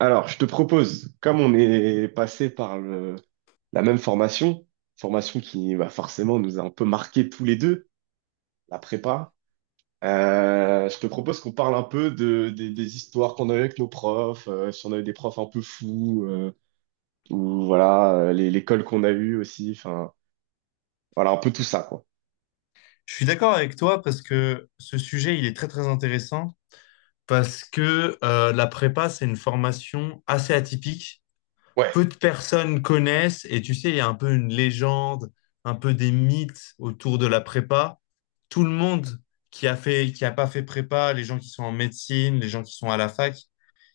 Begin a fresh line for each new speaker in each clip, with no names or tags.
Alors, je te propose, comme on est passé par la même formation qui va forcément nous a un peu marqué tous les deux, la prépa. Je te propose qu'on parle un peu de, des histoires qu'on a eues avec nos profs. Si on a eu des profs un peu fous. Ou voilà, l'école qu'on a eue aussi, enfin, voilà, un peu tout ça, quoi.
Je suis d'accord avec toi parce que ce sujet, il est très très intéressant parce que la prépa, c'est une formation assez atypique.
Ouais,
Peu de personnes connaissent et tu sais, il y a un peu une légende, un peu des mythes autour de la prépa. Tout le monde qui a fait, qui a pas fait prépa, les gens qui sont en médecine, les gens qui sont à la fac,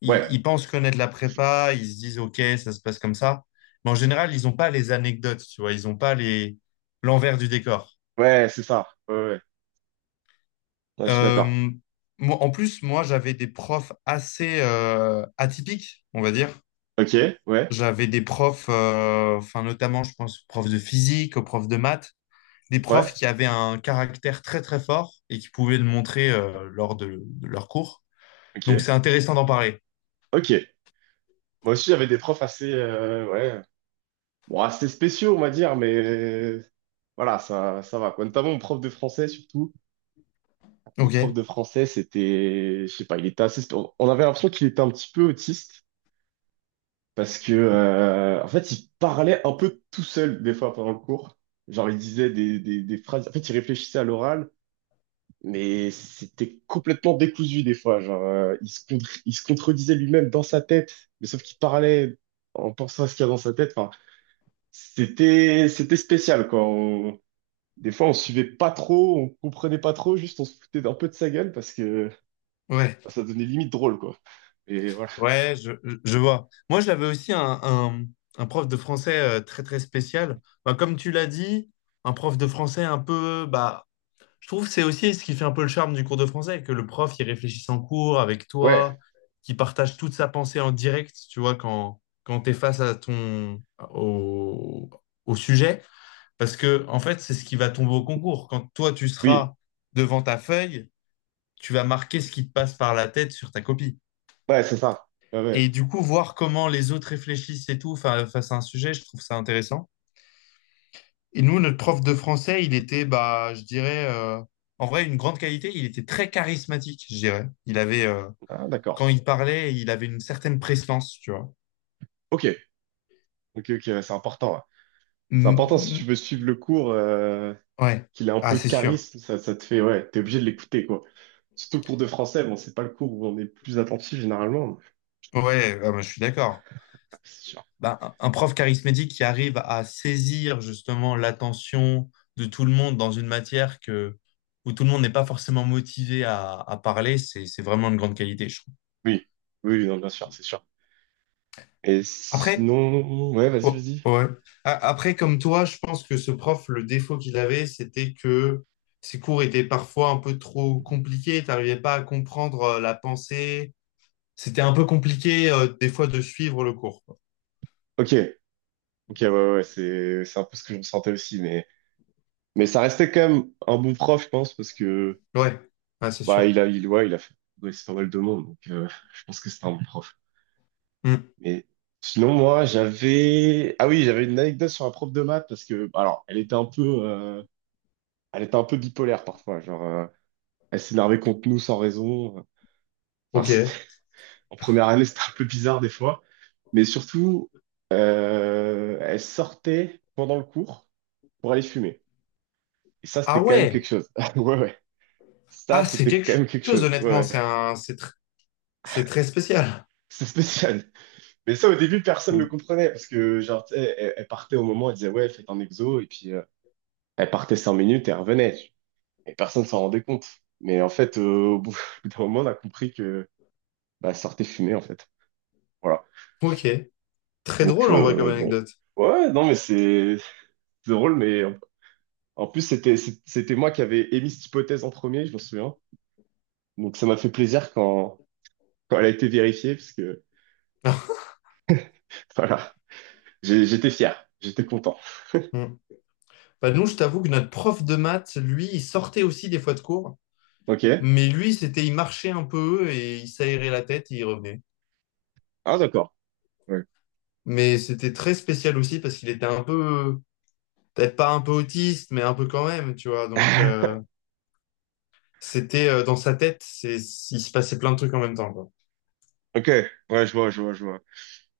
ils,
ouais,
ils pensent connaître la prépa, ils se disent OK, ça se passe comme ça. Mais en général, ils n'ont pas les anecdotes, tu vois, ils n'ont pas les l'envers du décor.
ouais, c'est ça, ouais, ouais. Ouais, je suis d'accord.
Euh, Moi, en plus, moi, j'avais des profs assez atypiques, on va dire.
Ok, ouais,
J'avais des profs, enfin, notamment, je pense, aux profs de physique, aux profs de maths, des
ouais.
profs qui avaient un caractère très, très fort et qui pouvaient le montrer lors de leur cours. Donc,
Ok,
c'est intéressant d'en parler.
ok. Moi aussi, j'avais des profs assez, ouais. Bon, c'était spéciaux, on va dire, mais voilà, ça va, quoi. Notamment mon prof de français, surtout. Mon
Ok.
prof de français, c'était, je sais pas, il était assez, on avait l'impression qu'il était un petit peu autiste, parce que, en fait, il parlait un peu tout seul, des fois, pendant le cours. Genre, il disait des phrases. En fait, il réfléchissait à l'oral, mais c'était complètement décousu, des fois. Genre, il se contredisait lui-même dans sa tête, mais sauf qu'il parlait en pensant à ce qu'il y a dans sa tête. Enfin, c'était spécial, quoi. Des fois, on suivait pas trop, on comprenait pas trop, juste on se foutait un peu de sa gueule parce que
Ouais,
bah, ça devenait limite drôle, quoi. Et voilà.
ouais, je vois. Moi, j'avais aussi un prof de français très, très spécial. Bah, comme tu l'as dit, un prof de français un peu, bah, je trouve que c'est aussi ce qui fait un peu le charme du cours de français, que le prof, il réfléchisse en cours avec toi,
Ouais,
qui partage toute sa pensée en direct, tu vois, quand tu es face à au, au sujet. Parce que, en fait, c'est ce qui va tomber au concours. Quand toi, tu
oui,
seras devant ta feuille, tu vas marquer ce qui te passe par la tête sur ta copie.
ouais, c'est ça. Ouais, ouais.
Et du coup, voir comment les autres réfléchissent et tout face à un sujet, je trouve ça intéressant. Et nous, notre prof de français, il était, bah, je dirais, en vrai, une grande qualité. Il était très charismatique, je dirais.
Ah,
Quand
d'accord.
il parlait, il avait une certaine prestance, tu vois.
Ok, ok, ok, ouais, c'est important. Ouais. C'est
Mm,
important si tu
mm,
veux suivre le cours,
ouais,
qu'il a un
ah,
peu de
c'est sûr.
charisme, ça te fait, ouais, t'es obligé de l'écouter, quoi. Surtout le cours de français, bon, c'est pas le cours où on est le plus attentif généralement. mais-
Ouais, ah, bah, je suis d'accord.
ah, c'est sûr.
Bah, un prof charismatique qui arrive à saisir justement l'attention de tout le monde dans une matière où tout le monde n'est pas forcément motivé à parler, c'est vraiment une grande qualité, je trouve.
Oui, oui, oui, non, bien sûr, c'est sûr. Et
Après,
sinon, ouais, vas-y,
Oh,
vas-y.
ouais. Après, comme toi, je pense que ce prof, le défaut qu'il avait, c'était que ses cours étaient parfois un peu trop compliqués. T'arrivais pas à comprendre la pensée. C'était un peu compliqué, des fois, de suivre le cours, quoi.
Ok, ok, ouais, ouais, ouais, c'est un peu ce que je ressentais aussi, mais ça restait quand même un bon prof, je pense, parce que
Ouais, ouais, c'est
bah
sûr.
il a il ouais, il a fait progresser pas mal de monde, donc je pense que c'était un bon prof.
Hmm.
Mais sinon moi j'avais ah oui j'avais une anecdote sur un prof de maths parce que bah, alors elle était un peu euh, elle était un peu bipolaire parfois, genre elle s'énervait contre nous sans raison. Enfin
Ok.
c'était en première année, c'était un peu bizarre des fois, mais surtout elle sortait pendant le cours pour aller fumer. Et ça
Ah
c'était quand même quelque
ouais.
chose. Ouais, ouais, ça
Ah, c'est
c'était
quelque
quand même quelque
chose,
chose. Ouais,
honnêtement.
ouais.
C'est un... c'est tr- C'est très spécial.
C'est spécial. Mais ça, au début, personne le
Hmm.
comprenait parce que, genre, tu sais, elle partait au moment, elle disait, ouais, faites un exo, et puis elle partait 5 minutes et elle revenait. Et personne s'en rendait compte. Mais en fait, au bout d'un moment, on a compris que bah, elle sortait fumer, en fait. Voilà.
Ok. Très
Donc,
drôle, en vrai, comme
bon.
anecdote.
Ouais, non, mais c'est drôle, mais en plus, c'était moi qui avais émis cette hypothèse en premier, je m'en souviens. Donc, ça m'a fait plaisir quand, elle a été vérifiée, parce que, voilà. J'étais fier, j'étais content.
Hmm. Bah, nous, je t'avoue que notre prof de maths, lui, il sortait aussi des fois de cours.
Ok?
Mais lui, il marchait un peu et il s'aérait la tête et il revenait.
Ah, d'accord. Ouais.
Mais c'était très spécial aussi parce qu'il était un peu, peut-être pas un peu autiste, mais un peu quand même, tu vois. Donc, c'était dans sa tête, il se passait plein de trucs en même temps, quoi.
Ok, ouais, je vois, je vois, je vois.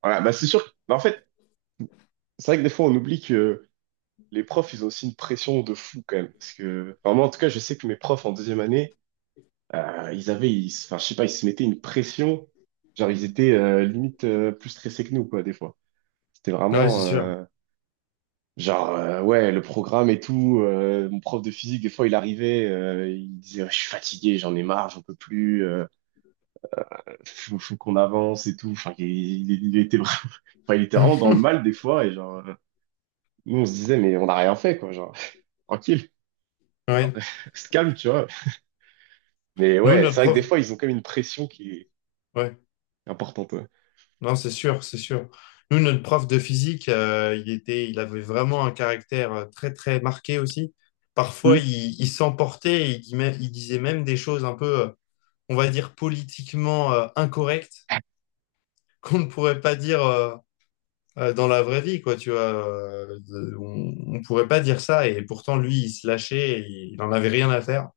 Voilà, bah c'est sûr. Bah, en fait, c'est vrai que des fois on oublie que les profs, ils ont aussi une pression de fou quand même. Parce que enfin, moi, en tout cas, je sais que mes profs en deuxième année, ils avaient, enfin, je sais pas, ils se mettaient une pression. Genre, ils étaient limite plus stressés que nous, quoi, des fois. C'était
Ouais, c'est
vraiment
sûr.
genre, ouais, le programme et tout. Mon prof de physique, des fois, il arrivait, il disait, ouais, je suis fatigué, j'en ai marre, j'en peux plus, faut qu'on avance et tout. Enfin, il était vraiment, enfin, il était vraiment dans le mal des fois et genre. Nous, on se disait, mais on n'a rien fait, quoi, genre, tranquille, genre,
Ouais.
se calme, tu vois. Mais
Nous,
ouais,
notre
c'est vrai que des
prof,
fois, ils ont comme une pression qui est
ouais.
importante. Ouais.
Non, c'est sûr, c'est sûr. Nous, notre prof de physique, il avait vraiment un caractère très, très marqué aussi.
Hmm.
Parfois, il s'emportait, et il disait même des choses un peu, on va dire, politiquement incorrectes qu'on ne pourrait pas dire dans la vraie vie, quoi, tu vois. On ne pourrait pas dire ça, et pourtant, lui, il se lâchait, et il n'en avait rien à faire.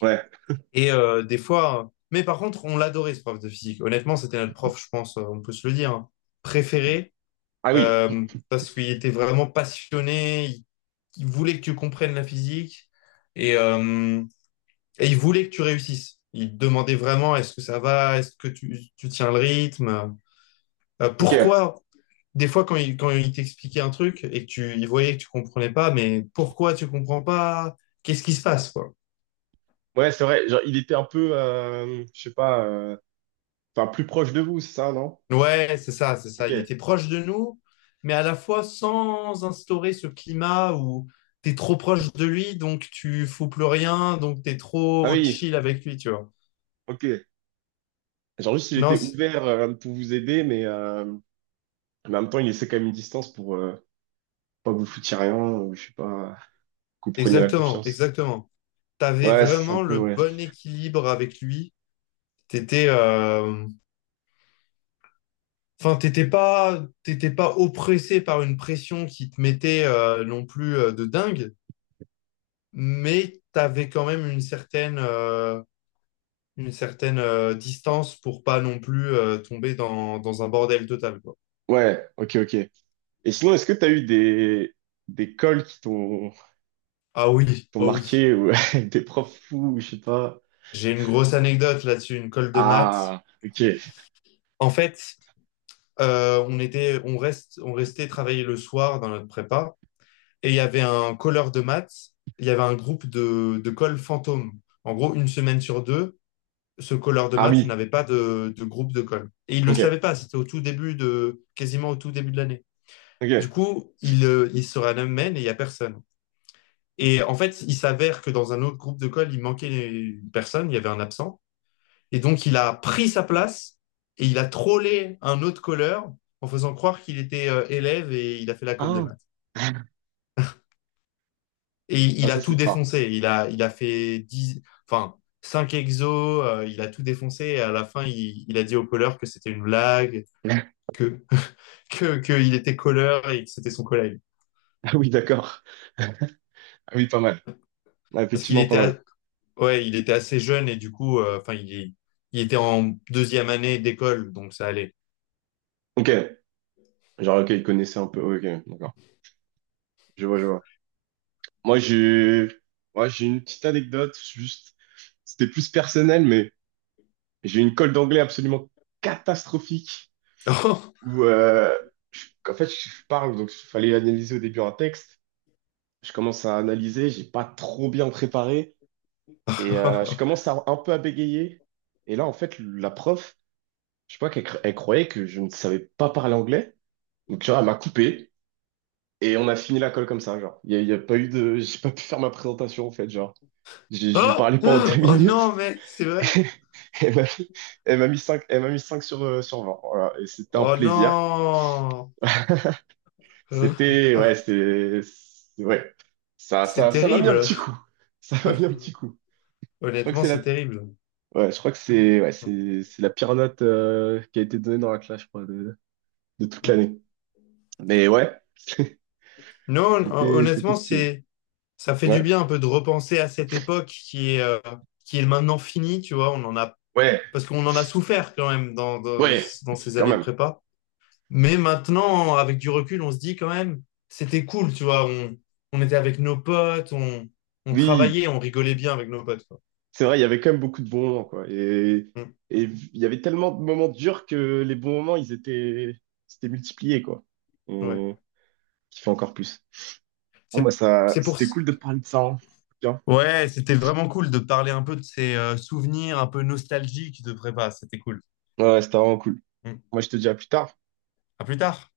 Ouais.
Mais par contre, on l'adorait, ce prof de physique. Honnêtement, c'était notre prof, je pense, on peut se le dire, hein, préféré,
Ah oui,
parce qu'il était vraiment passionné, il voulait que tu comprennes la physique, et, euh, et il voulait que tu réussisses. Il te demandait vraiment, est-ce que ça va, est-ce que tu tiens le rythme?
ok.
Pourquoi, des fois, quand il t'expliquait un truc et que tu il voyait que tu comprenais pas, mais pourquoi tu comprends pas? Qu'est-ce qui se passe, quoi?
Ouais, c'est vrai, genre, il était un peu, je sais pas, enfin, plus proche de vous, c'est ça, non?
Ouais, c'est ça, c'est ça.
Ok.
Il était proche de nous, mais à la fois sans instaurer ce climat où t'es trop proche de lui, donc tu fous plus rien, donc t'es
Ah
trop
oui,
chill avec lui, tu vois.
ok. Genre, juste, il
Non,
était ouvert pour vous aider, mais en même temps, il laissait quand même une distance pour pas que vous foutiez rien, ou je sais pas, que vous preniez la
exactement,
confiance.
exactement. T'avais
Ouais, c'est un
vraiment
peu,
le
ouais.
bon équilibre avec lui. T'étais, euh, Enfin, t'étais pas oppressé par une pression qui te mettait non plus de dingue, mais t'avais quand même une certaine distance pour pas non plus tomber dans un bordel total, quoi.
Ouais, ok, ok. Et sinon, est-ce que tu as eu des cols qui t'ont
Ah oui,
t'ont
oh oui.
marqué ou avec des profs fous, ou je sais pas.
J'ai une grosse anecdote là-dessus, une colle de maths.
Ah, ok.
En fait, on était, on reste, on restait travailler le soir dans notre prépa, et il y avait un colleur de maths, il y avait un groupe de colle fantôme. En gros, une semaine sur deux ce colleur de
Ah
maths
oui,
n'avait pas de groupe de colle. Et il ne le
ok,
savait pas, c'était au tout début de, quasiment au tout début de l'année. Du
ok.
coup, il se ramène et il n'y a personne. Et en fait, il s'avère que dans un autre groupe de colle, il manquait une personne, il y avait un absent. Et donc, il a pris sa place et il a trollé un autre colleur en faisant croire qu'il était élève et il a fait la colle de
Ah,
maths. Et
ah
il a
ça
tout
c'est fort.
défoncé. Il a fait 10, enfin, 5 exos, il a tout défoncé et à la fin, il a dit au colleur que c'était une blague, que, que qu'il était colleur et que c'était son collègue.
Ah oui, d'accord. Ah oui, pas mal. Ah,
Parce qu'il
effectivement, pas
était,
mal.
ouais, il était assez jeune et du coup, enfin, il était en deuxième année d'école, donc ça allait.
Ok. Genre, ok, ils connaissaient un peu. Ouais, ok, d'accord. Je vois, je vois. Moi, j'ai, moi, j'ai une petite anecdote, juste, c'était plus personnel, mais j'ai une colle d'anglais absolument catastrophique, où en fait je parle, donc il fallait analyser au début un texte. Je commence à analyser, j'ai pas trop bien préparé et je commence à, un peu à bégayer. Et là en fait la prof, je sais pas elle croyait que je ne savais pas parler anglais, donc tu vois elle m'a coupé et on a fini la colle comme ça genre. Il y a pas eu j'ai pas pu faire ma présentation en fait genre. J'ai
Oh,
parlé pendant deux
oh, oh
minutes.
non, mec, c'est vrai.
Elle m'a elle m'a mis 5, elle m'a mis 5 sur 20. Voilà. Et c'était un
Oh
plaisir.
non. Euh,
C'était,
ah,
ouais, ça,
c'est
ça, ça m'a mis un
terrible.
petit coup. Ça m'a mis un petit coup. Je crois que
Honnêtement,
c'est
c'est
la,
terrible.
ouais, je crois que c'est, ouais, c'est la pire note qui a été donnée dans la classe, je crois, de toute
Mm.
l'année. Mais ouais,
Non,
c'était
honnêtement,
stylé.
ça fait
Ouais,
du bien un peu de repenser à cette époque qui est maintenant finie, tu vois.
ouais,
Parce qu'on en a souffert quand même dans, dans,
ouais,
dans ces
quand
années de
même.
prépa. Mais maintenant, avec du recul, on se dit quand même, c'était cool, tu vois. On était avec nos potes, on
Oui,
travaillait, on rigolait bien avec nos potes, quoi.
c'est vrai, il y avait quand même beaucoup de bons moments, quoi. Et,
Mm,
et il y avait tellement de moments durs que les bons moments, ils étaient, c'était multipliés, quoi. On
ouais.
kiffait encore plus. Bon, bah
C'est,
ça,
c'est pour...
c'était
s-
cool de te parler de ça. Hein. Bien.
Ouais, c'était vraiment cool de parler un peu de ces souvenirs un peu nostalgiques de prépa. C'était cool.
Ouais, c'était vraiment cool.
Mm.
Moi, je te dis à plus tard.
À plus tard.